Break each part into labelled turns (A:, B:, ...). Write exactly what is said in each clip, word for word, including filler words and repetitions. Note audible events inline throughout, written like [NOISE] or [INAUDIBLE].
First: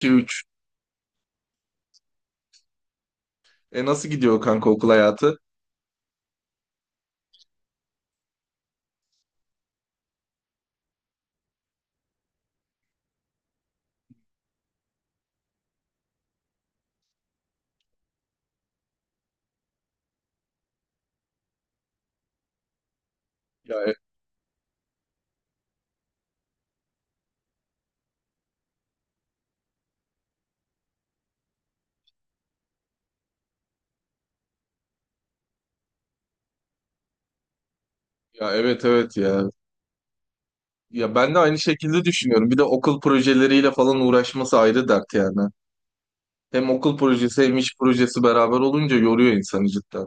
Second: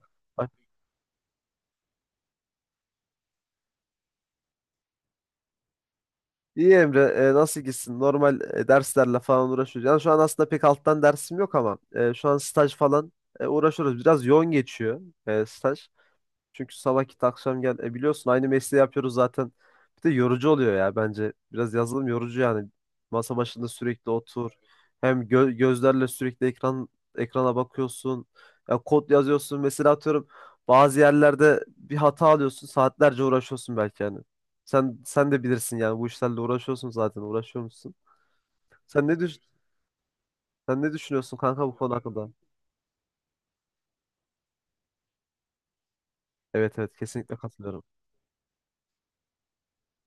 A: İki üç.
B: Ay.
A: E nasıl gidiyor kanka okul hayatı?
B: İyi Emre, e, nasıl gitsin? Normal e, derslerle falan uğraşıyoruz. Yani şu an aslında pek alttan dersim yok ama e, şu an staj falan e, uğraşıyoruz. Biraz yoğun geçiyor e, staj. Çünkü sabah git, akşam gel. E biliyorsun aynı mesleği yapıyoruz zaten. Bir de yorucu oluyor ya, bence. Biraz yazılım yorucu yani. Masa başında
A: Ya, e-
B: sürekli otur. Hem gö- gözlerle sürekli ekran ekrana bakıyorsun. Ya, kod yazıyorsun. Mesela, atıyorum, bazı yerlerde bir hata alıyorsun. Saatlerce uğraşıyorsun belki yani. Sen sen de bilirsin yani, bu işlerle uğraşıyorsun zaten. Uğraşıyor musun?
A: ya evet,
B: Sen
A: evet,
B: ne düş
A: ya.
B: Sen ne
A: Ya ben
B: düşünüyorsun
A: de aynı
B: kanka bu konu
A: şekilde
B: hakkında?
A: düşünüyorum. Bir de okul projeleriyle falan uğraşması ayrı dert yani. Hem
B: Evet,
A: okul
B: evet, kesinlikle
A: projesi hem iş
B: katılıyorum.
A: projesi beraber olunca yoruyor insanı cidden.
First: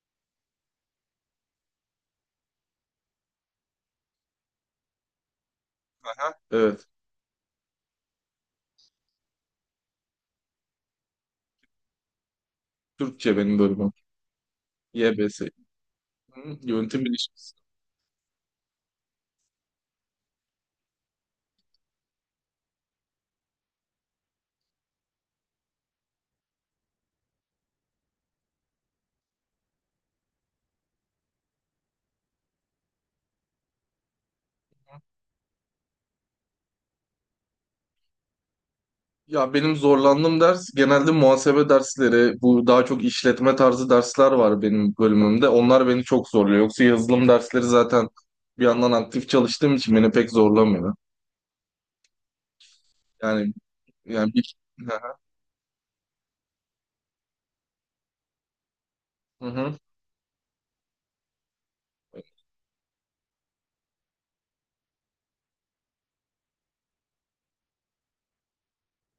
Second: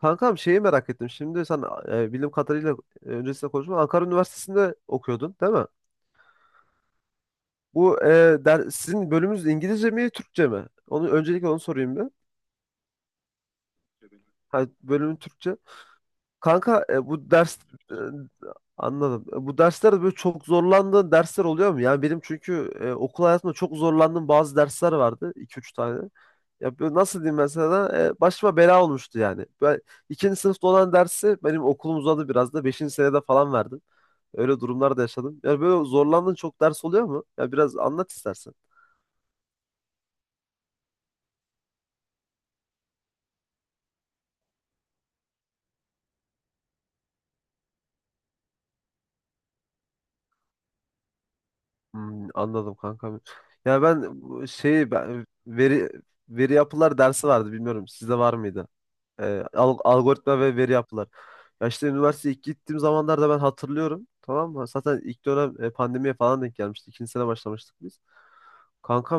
B: Kankam, şeyi merak ettim. Şimdi sen, e, bildiğim kadarıyla, e, öncesinde konuşma, Ankara Üniversitesi'nde okuyordun, değil mi?
A: Aha. Evet.
B: Bu e, der, sizin bölümünüz İngilizce mi, Türkçe mi? Onu, öncelikle onu sorayım bir.
A: Türkçe benim bölümüm.
B: Ha, bölümün
A: Y B S.
B: Türkçe.
A: Hı,
B: Kanka,
A: Yönetim
B: e, bu
A: bilişimsi.
B: ders e, anladım. E, Bu derslerde böyle çok zorlandığın dersler oluyor mu? Yani benim, çünkü e, okul hayatımda çok zorlandığım bazı dersler vardı. İki üç tane. Ya, böyle nasıl diyeyim ben sana? E, başıma bela olmuştu yani. Ben, ikinci sınıfta olan dersi benim okulum uzadı biraz da. Beşinci senede falan verdim. Öyle durumlar da yaşadım. Yani böyle zorlandığın çok ders oluyor mu? Ya, biraz anlat istersen.
A: Ya benim zorlandığım ders genelde muhasebe dersleri. Bu daha çok işletme tarzı dersler var benim bölümümde. Onlar beni çok zorluyor. Yoksa yazılım dersleri zaten bir yandan aktif çalıştığım için beni pek zorlamıyor.
B: Hmm, anladım kanka.
A: Yani
B: Ya ben
A: Yani
B: bu
A: bir...
B: şeyi ben veri Veri yapılar dersi vardı, bilmiyorum. Sizde var mıydı? E,
A: Hı hı.
B: al- algoritma ve veri yapılar. Ya işte üniversiteye ilk gittiğim zamanlarda ben hatırlıyorum. Tamam mı? Zaten ilk dönem e, pandemiye falan denk gelmişti. İkinci sene başlamıştık biz.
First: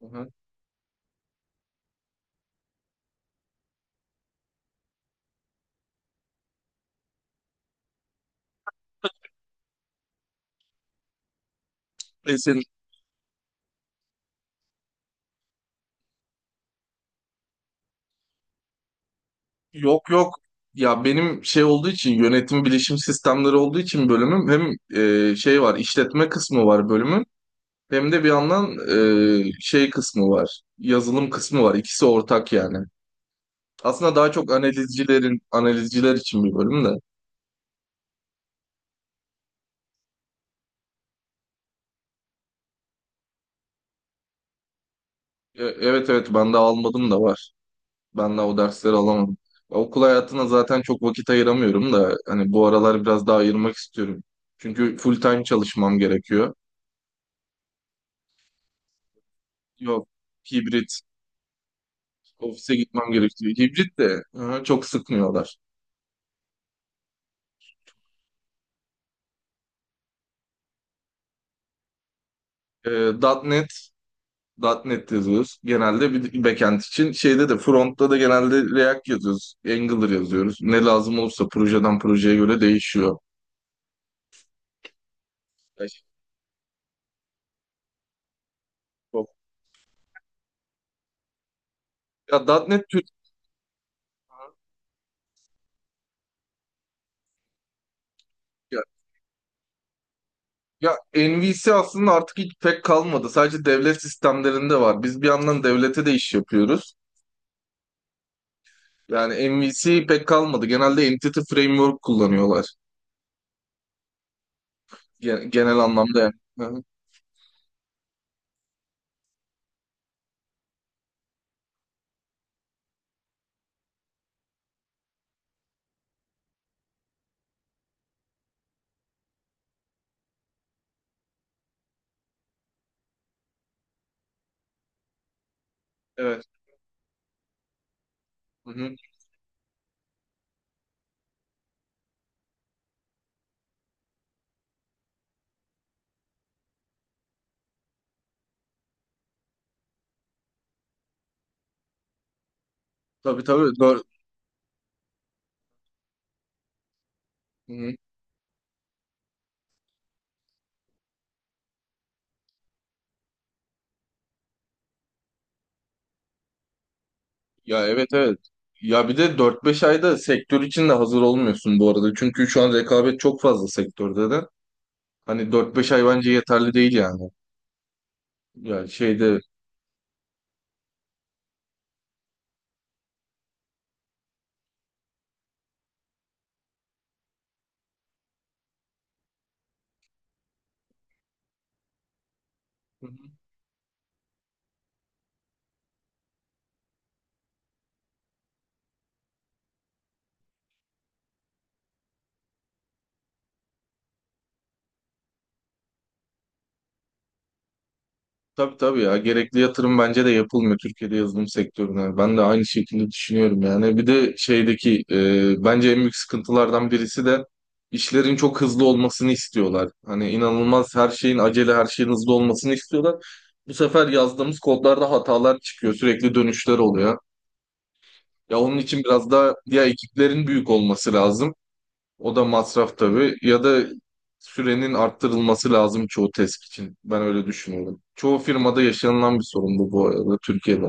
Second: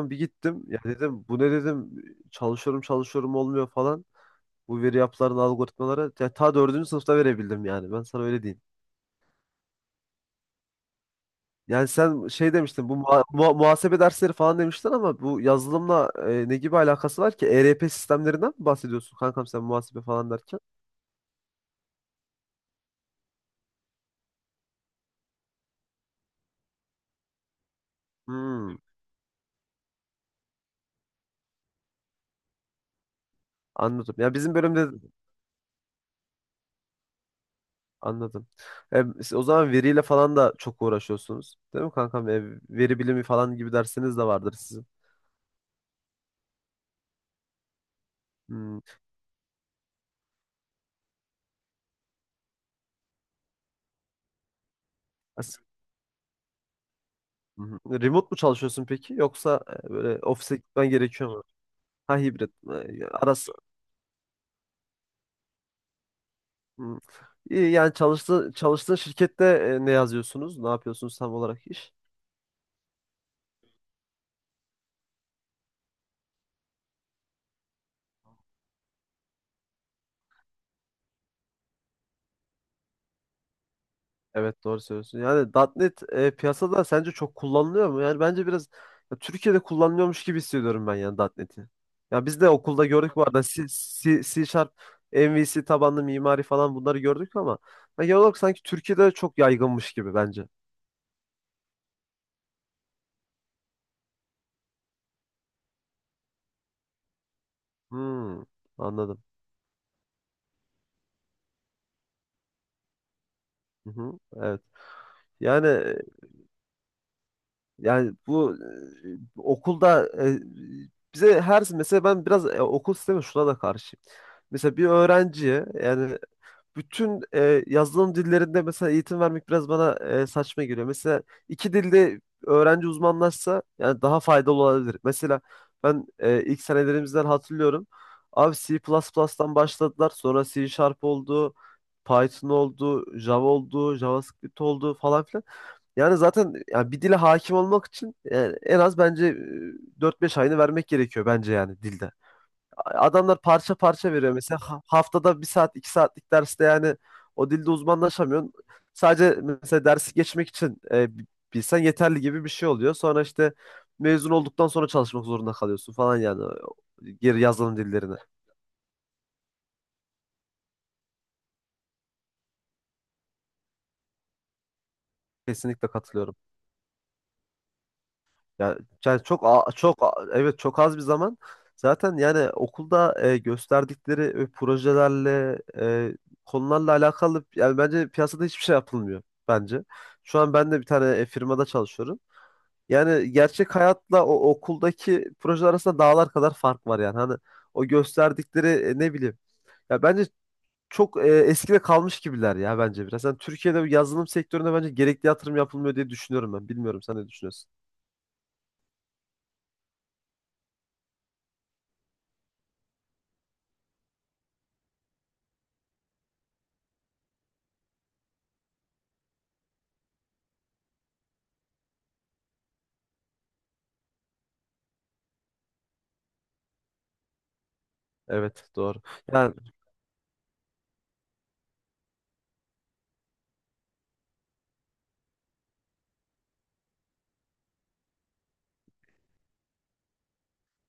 A: Hı
B: bir
A: hı.
B: gittim. Ya dedim, bu ne dedim. Çalışıyorum çalışıyorum, olmuyor falan. Bu veri yapıların algoritmaları. Ya ta dördüncü sınıfta verebildim yani. Ben sana öyle diyeyim. Yani sen
A: E
B: şey
A: senin-
B: demiştin, bu muha- muha- muhasebe dersleri falan demiştin, ama bu yazılımla e, ne gibi alakası var ki? E R P sistemlerinden mi bahsediyorsun kankam, sen muhasebe
A: Yok,
B: falan
A: yok.
B: derken?
A: Ya benim şey olduğu için yönetim bilişim sistemleri olduğu için bölümüm hem e, şey var işletme kısmı var bölümün hem de bir
B: Hmm.
A: yandan e, şey kısmı var yazılım kısmı var ikisi ortak yani. Aslında
B: Anladım.
A: daha
B: Ya,
A: çok
B: bizim bölümde
A: analizcilerin analizciler için bir bölüm de.
B: anladım. E, siz o zaman veriyle falan da çok uğraşıyorsunuz, değil mi kankam? E, veri bilimi falan gibi dersiniz de vardır sizin.
A: E, evet, evet, ben de almadım da var. Ben de o
B: Hmm.
A: dersleri alamadım. Okul hayatına zaten çok vakit ayıramıyorum da hani bu aralar biraz daha ayırmak istiyorum. Çünkü full time
B: As-
A: çalışmam gerekiyor.
B: Hı hı. Remote mu çalışıyorsun peki? Yoksa e,
A: Yok,
B: böyle ofise gitmen
A: hibrit.
B: gerekiyor mu? Ha, hibrit.
A: Ofise
B: E,
A: gitmem
B: Arası.
A: gerekiyor. Hibrit de hı, çok sıkmıyorlar.
B: Hmm. İyi, yani çalıştığın, çalıştığın şirkette e, ne yazıyorsunuz? Ne yapıyorsunuz tam olarak iş?
A: Ee, .nokta .NET, .nokta .NET yazıyoruz. Genelde bir backend için. Şeyde de frontta da genelde React yazıyoruz. Angular yazıyoruz. Ne lazım olursa projeden projeye göre değişiyor.
B: Evet, doğru söylüyorsun. Yani .nokta
A: Ya,
B: .N E T e, piyasada sence çok kullanılıyor mu? Yani bence biraz ya,
A: çok-
B: Türkiye'de kullanılıyormuş gibi hissediyorum ben yani .nokta .N E T'i. Ya
A: ya
B: biz de
A: .nokta .NET
B: okulda
A: Türk...
B: gördük bu arada C, C, C Sharp, M V C tabanlı mimari falan, bunları gördük ama ya, genel olarak sanki Türkiye'de çok yaygınmış gibi bence.
A: Ya N V C aslında artık hiç pek kalmadı. Sadece devlet sistemlerinde var. Biz bir yandan devlete de iş yapıyoruz.
B: Hmm, anladım.
A: Yani N V C pek kalmadı. Genelde Entity Framework kullanıyorlar.
B: Hı hı, evet.
A: Gen-
B: Yani
A: Genel
B: e,
A: anlamda yani. Hı hı.
B: yani bu e, okulda e, bize her, mesela ben biraz e, okul sistemi şuna da karşıyım. Mesela bir öğrenciye yani bütün e, yazılım dillerinde mesela eğitim vermek biraz bana e, saçma geliyor. Mesela iki dilde öğrenci uzmanlaşsa yani daha faydalı olabilir. Mesela ben
A: Evet.
B: e, ilk senelerimizden hatırlıyorum. Abi
A: Hı
B: C
A: hı.
B: plus plus'tan başladılar. Sonra C Sharp oldu. Python oldu, Java oldu, JavaScript oldu falan filan. Yani zaten yani bir dile hakim olmak için yani en az bence e, dört beş ayını vermek gerekiyor bence yani dilde. Adamlar
A: Tabii, tabii.
B: parça
A: Dör-
B: parça veriyor mesela. Ha- Haftada bir saat, iki saatlik derste yani o dilde
A: Hı hı.
B: uzmanlaşamıyorsun. Sadece mesela dersi geçmek için e, bi- bilsen yeterli gibi bir şey oluyor. Sonra işte mezun olduktan sonra çalışmak zorunda kalıyorsun falan, yani e, geri yazılım
A: Ya, evet,
B: dillerine.
A: evet. Ya bir de dört beş ayda sektör için de hazır olmuyorsun bu arada. Çünkü şu an rekabet çok fazla sektörde de. Hani dört
B: Kesinlikle
A: beş ay bence
B: katılıyorum.
A: yeterli değil yani.
B: Ya,
A: Yani
B: yani
A: şeyde...
B: çok a- çok a- evet, çok az bir zaman. Zaten yani okulda e, gösterdikleri e, projelerle e, konularla alakalı yani bence piyasada hiçbir şey yapılmıyor bence. Şu an ben de bir tane e, firmada çalışıyorum. Yani gerçek hayatla o okuldaki projeler arasında dağlar kadar fark var yani. Hani o gösterdikleri e, ne bileyim. Ya bence çok e, eskide kalmış gibiler ya bence biraz. Yani Türkiye'de bu yazılım sektöründe bence gerekli yatırım yapılmıyor diye düşünüyorum ben. Bilmiyorum, sen ne düşünüyorsun?
A: Tabii, tabii, ya gerekli yatırım bence de yapılmıyor Türkiye'de yazılım sektörüne. Ben de aynı şekilde düşünüyorum yani. Bir de şeydeki e, bence en büyük sıkıntılardan birisi de işlerin çok hızlı olmasını istiyorlar. Hani inanılmaz her şeyin acele her şeyin hızlı olmasını istiyorlar. Bu sefer yazdığımız kodlarda hatalar çıkıyor sürekli dönüşler oluyor. Ya
B: Evet,
A: onun
B: doğru.
A: için biraz daha
B: Yani
A: ya ekiplerin büyük olması lazım. O da masraf tabii. Ya da sürenin arttırılması lazım çoğu test için. Ben öyle düşünüyorum. Çoğu firmada yaşanılan bir sorun bu, bu arada Türkiye'de.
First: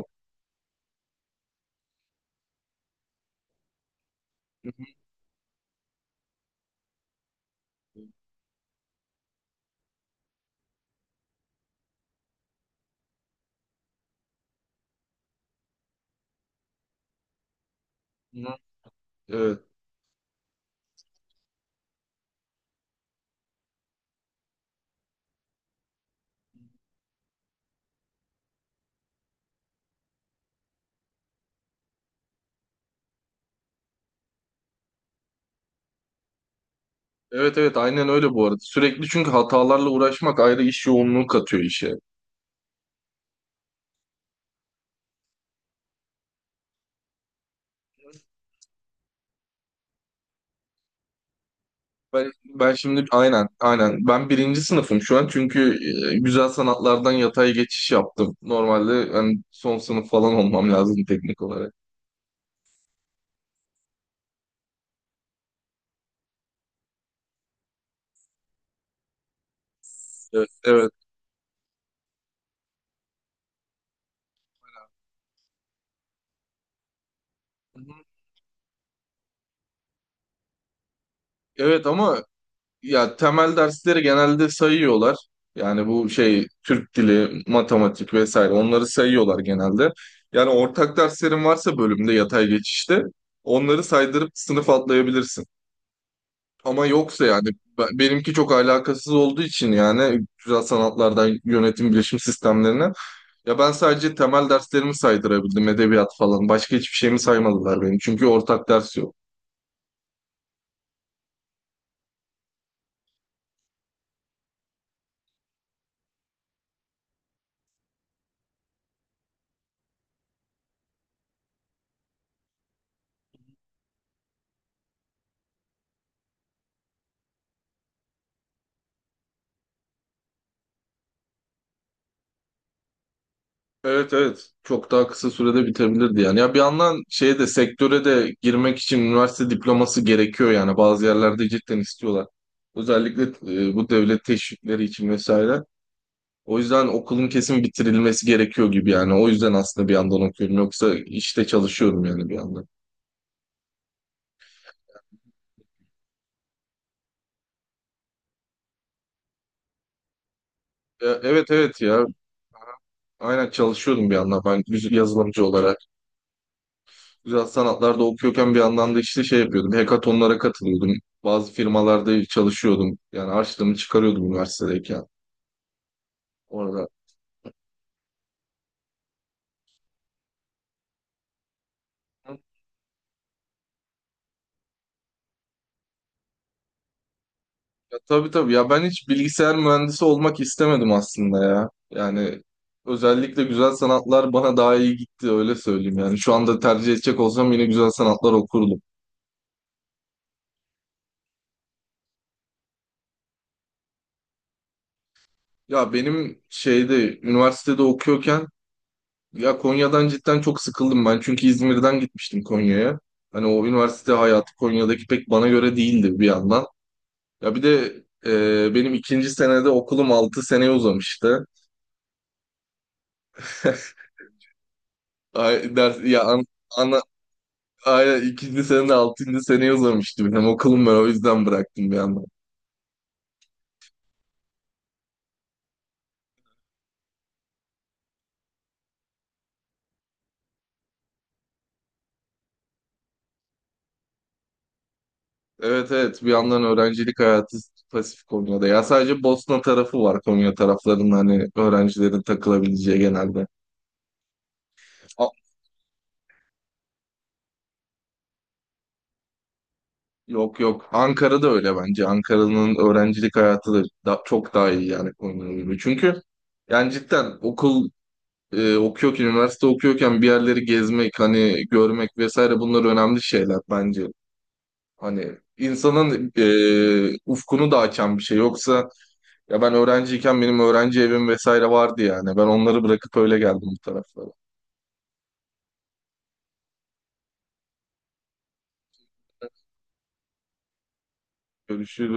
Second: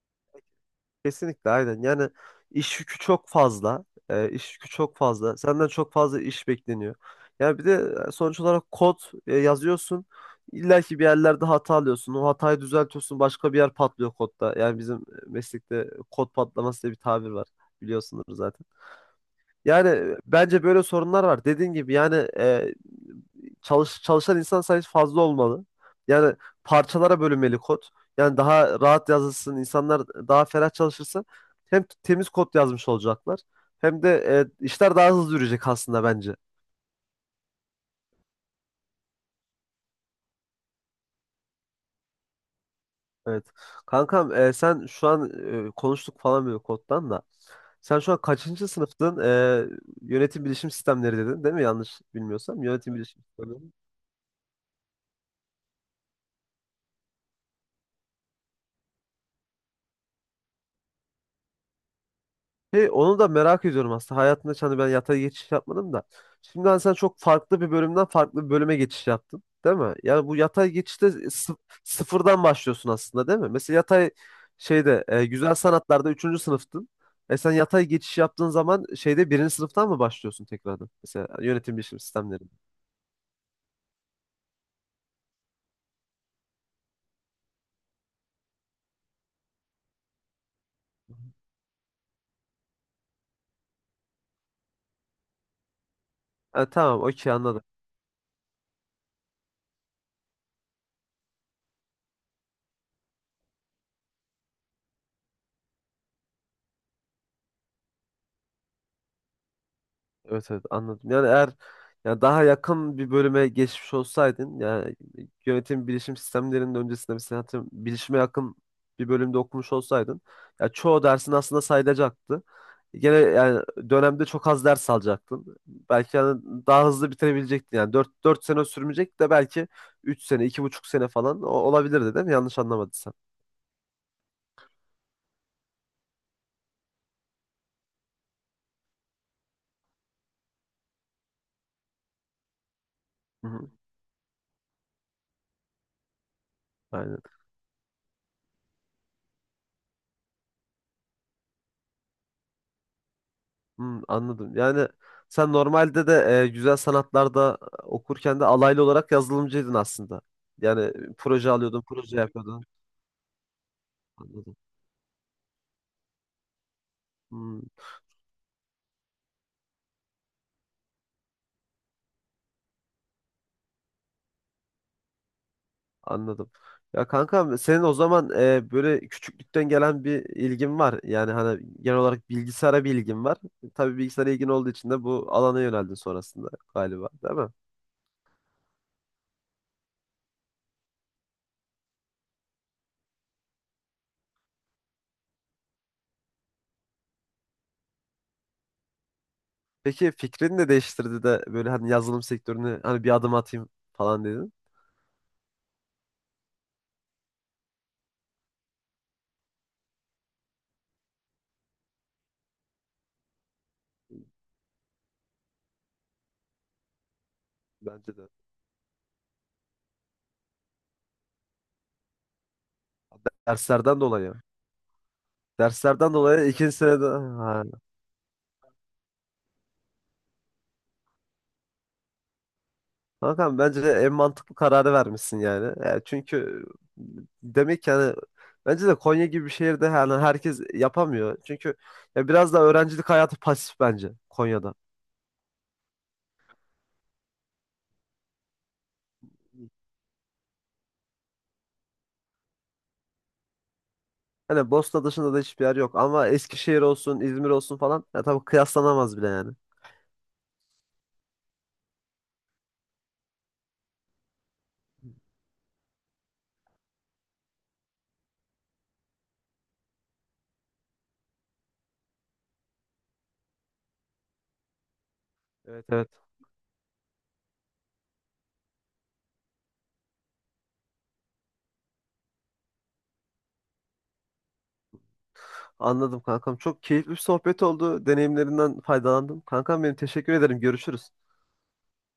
B: kesinlikle aynen. Yani iş yükü çok fazla. E, iş yükü çok fazla. Senden çok fazla iş bekleniyor. Yani bir de e, sonuç olarak kod e, yazıyorsun. İlla ki bir yerlerde hata alıyorsun. O hatayı düzeltiyorsun. Başka bir yer patlıyor kodda. Yani bizim meslekte kod patlaması diye bir tabir var. Biliyorsunuz
A: Hı.
B: zaten.
A: Evet.
B: Yani e, bence böyle sorunlar var. Dediğin gibi yani e, çalış, çalışan insan sayısı fazla olmalı. Yani parçalara bölünmeli kod. Yani daha rahat yazılsın, insanlar daha ferah çalışırsa hem temiz kod yazmış olacaklar hem de e, işler daha hızlı yürüyecek aslında bence.
A: Evet, evet, aynen öyle bu arada. Sürekli çünkü hatalarla uğraşmak ayrı iş yoğunluğu katıyor işe.
B: Evet. Kankam, e, sen şu an e, konuştuk falan böyle koddan da. Sen şu an kaçıncı sınıftın? E, Yönetim bilişim sistemleri dedin, değil mi? Yanlış
A: Ben,
B: bilmiyorsam
A: ben
B: yönetim
A: şimdi
B: bilişim
A: aynen,
B: sistemleri.
A: aynen ben birinci sınıfım şu an çünkü e, güzel sanatlardan yatay geçiş yaptım. Normalde hani son sınıf falan olmam lazım teknik olarak.
B: Hey, onu da merak ediyorum aslında. Hayatımda hiç, hani ben yatay geçiş yapmadım da. Şimdi hani sen çok farklı bir bölümden farklı bir bölüme geçiş yaptın, değil mi? Yani bu
A: Evet.
B: yatay
A: Evet.
B: geçişte sı- sıfırdan başlıyorsun aslında, değil mi? Mesela yatay şeyde e, güzel sanatlarda üçüncü sınıftın. E sen
A: Hı
B: yatay
A: hı.
B: geçiş yaptığın zaman şeyde birinci sınıftan mı başlıyorsun tekrardan? Mesela yönetim
A: Evet,
B: bilişim
A: ama...
B: sistemlerinde.
A: Ya temel dersleri genelde sayıyorlar. Yani bu şey Türk dili, matematik vesaire onları sayıyorlar genelde. Yani ortak derslerin varsa bölümde yatay geçişte onları saydırıp sınıf atlayabilirsin.
B: E,
A: Ama
B: tamam,
A: yoksa
B: okey,
A: yani
B: anladım.
A: be- benimki çok alakasız olduğu için yani güzel sanatlardan yönetim bilişim sistemlerine ya ben sadece temel derslerimi saydırabildim edebiyat falan başka hiçbir şeyimi saymadılar benim çünkü ortak ders yok.
B: Evet, evet, anladım. Yani eğer yani daha yakın bir bölüme geçmiş olsaydın yani yönetim bilişim sistemlerinin öncesinde, mesela atıyorum, bilişime yakın bir bölümde okumuş olsaydın ya, çoğu dersin aslında sayılacaktı. Gene yani dönemde çok az ders alacaktın. Belki yani daha hızlı bitirebilecektin. Yani dört dört sene sürmeyecek de, belki üç sene, iki buçuk sene falan o- olabilirdi, değil mi? Yanlış anlamadıysam.
A: Evet, evet, çok daha kısa sürede bitebilirdi yani. Ya bir yandan şeye de sektöre de girmek için üniversite diploması gerekiyor yani bazı yerlerde cidden istiyorlar. Özellikle
B: Hı hı.
A: e, bu devlet teşvikleri için vesaire. O yüzden
B: Aynen.
A: okulun kesin bitirilmesi gerekiyor gibi yani. O yüzden aslında bir yandan okuyorum yoksa işte çalışıyorum yani bir yandan.
B: Hmm, anladım. Yani sen normalde de e, güzel sanatlarda okurken de alaylı olarak yazılımcıydın aslında. Yani
A: E,
B: proje
A: evet, evet,
B: alıyordun,
A: ya
B: proje yapıyordun.
A: aynen çalışıyordum bir yandan
B: Anladım.
A: ben yüz- yazılımcı olarak. Güzel
B: Hmm,
A: sanatlarda okuyorken bir yandan da işte şey yapıyordum. Hekatonlara katılıyordum. Bazı firmalarda çalışıyordum. Yani harçlığımı çıkarıyordum üniversitedeyken
B: anladım.
A: orada.
B: Ya kanka, senin o zaman e, böyle küçüklükten gelen bir ilgin var. Yani hani genel olarak bilgisayara bir ilgin var. Tabii bilgisayara ilgin olduğu için de bu alana yöneldin sonrasında galiba, değil mi?
A: Ya, tabii, tabii, ya ben hiç bilgisayar mühendisi olmak istemedim aslında ya. Yani özellikle güzel sanatlar bana daha iyi gitti öyle söyleyeyim. Yani şu anda tercih edecek olsam yine güzel sanatlar okurdum.
B: Peki fikrini de değiştirdi de böyle hani yazılım sektörüne hani bir adım atayım falan dedin.
A: Ya benim şeyde üniversitede okuyorken... Ya Konya'dan cidden çok sıkıldım ben. Çünkü İzmir'den gitmiştim Konya'ya. Hani o üniversite hayatı Konya'daki pek bana göre değildi bir yandan. Ya bir de
B: Bence de.
A: e, benim ikinci senede okulum altı seneye uzamıştı. [LAUGHS]
B: Derslerden dolayı.
A: Ay, ders,
B: Derslerden
A: ya an,
B: dolayı ikinci
A: ana,
B: senede... Ha.
A: ay, ikinci senede altıncı seneye uzamıştı benim okulum ben o yüzden bıraktım bir yandan.
B: Kankam, bence en mantıklı kararı vermişsin yani. E, çünkü demek ki hani bence de Konya gibi bir şehirde yani herkes yapamıyor. Çünkü ya, biraz da öğrencilik hayatı pasif bence Konya'da.
A: Evet, evet, bir yandan öğrencilik hayatı pasif Konya'da. Ya sadece Bosna tarafı var Konya taraflarının hani öğrencilerin takılabileceği genelde.
B: Hani Bosna
A: A-
B: dışında da hiçbir yer yok ama Eskişehir olsun, İzmir olsun falan, ya tabii, kıyaslanamaz bile yani.
A: Yok, yok. Ankara'da öyle bence. Ankara'nın öğrencilik hayatı da da- çok daha iyi yani Konya'ya gibi. Çünkü yani cidden okul e, okuyorken, üniversite okuyorken bir yerleri gezmek, hani görmek vesaire bunlar önemli şeyler bence. Hani
B: Evet, evet.
A: insanın e, ufkunu da açan bir şey. Yoksa ya ben öğrenciyken benim öğrenci evim vesaire vardı yani. Ben onları bırakıp öyle geldim bu taraflara.
B: Anladım kankam. Çok keyifli bir sohbet oldu. Deneyimlerinden faydalandım. Kankam benim, teşekkür ederim. Görüşürüz.
A: Görüşürüz.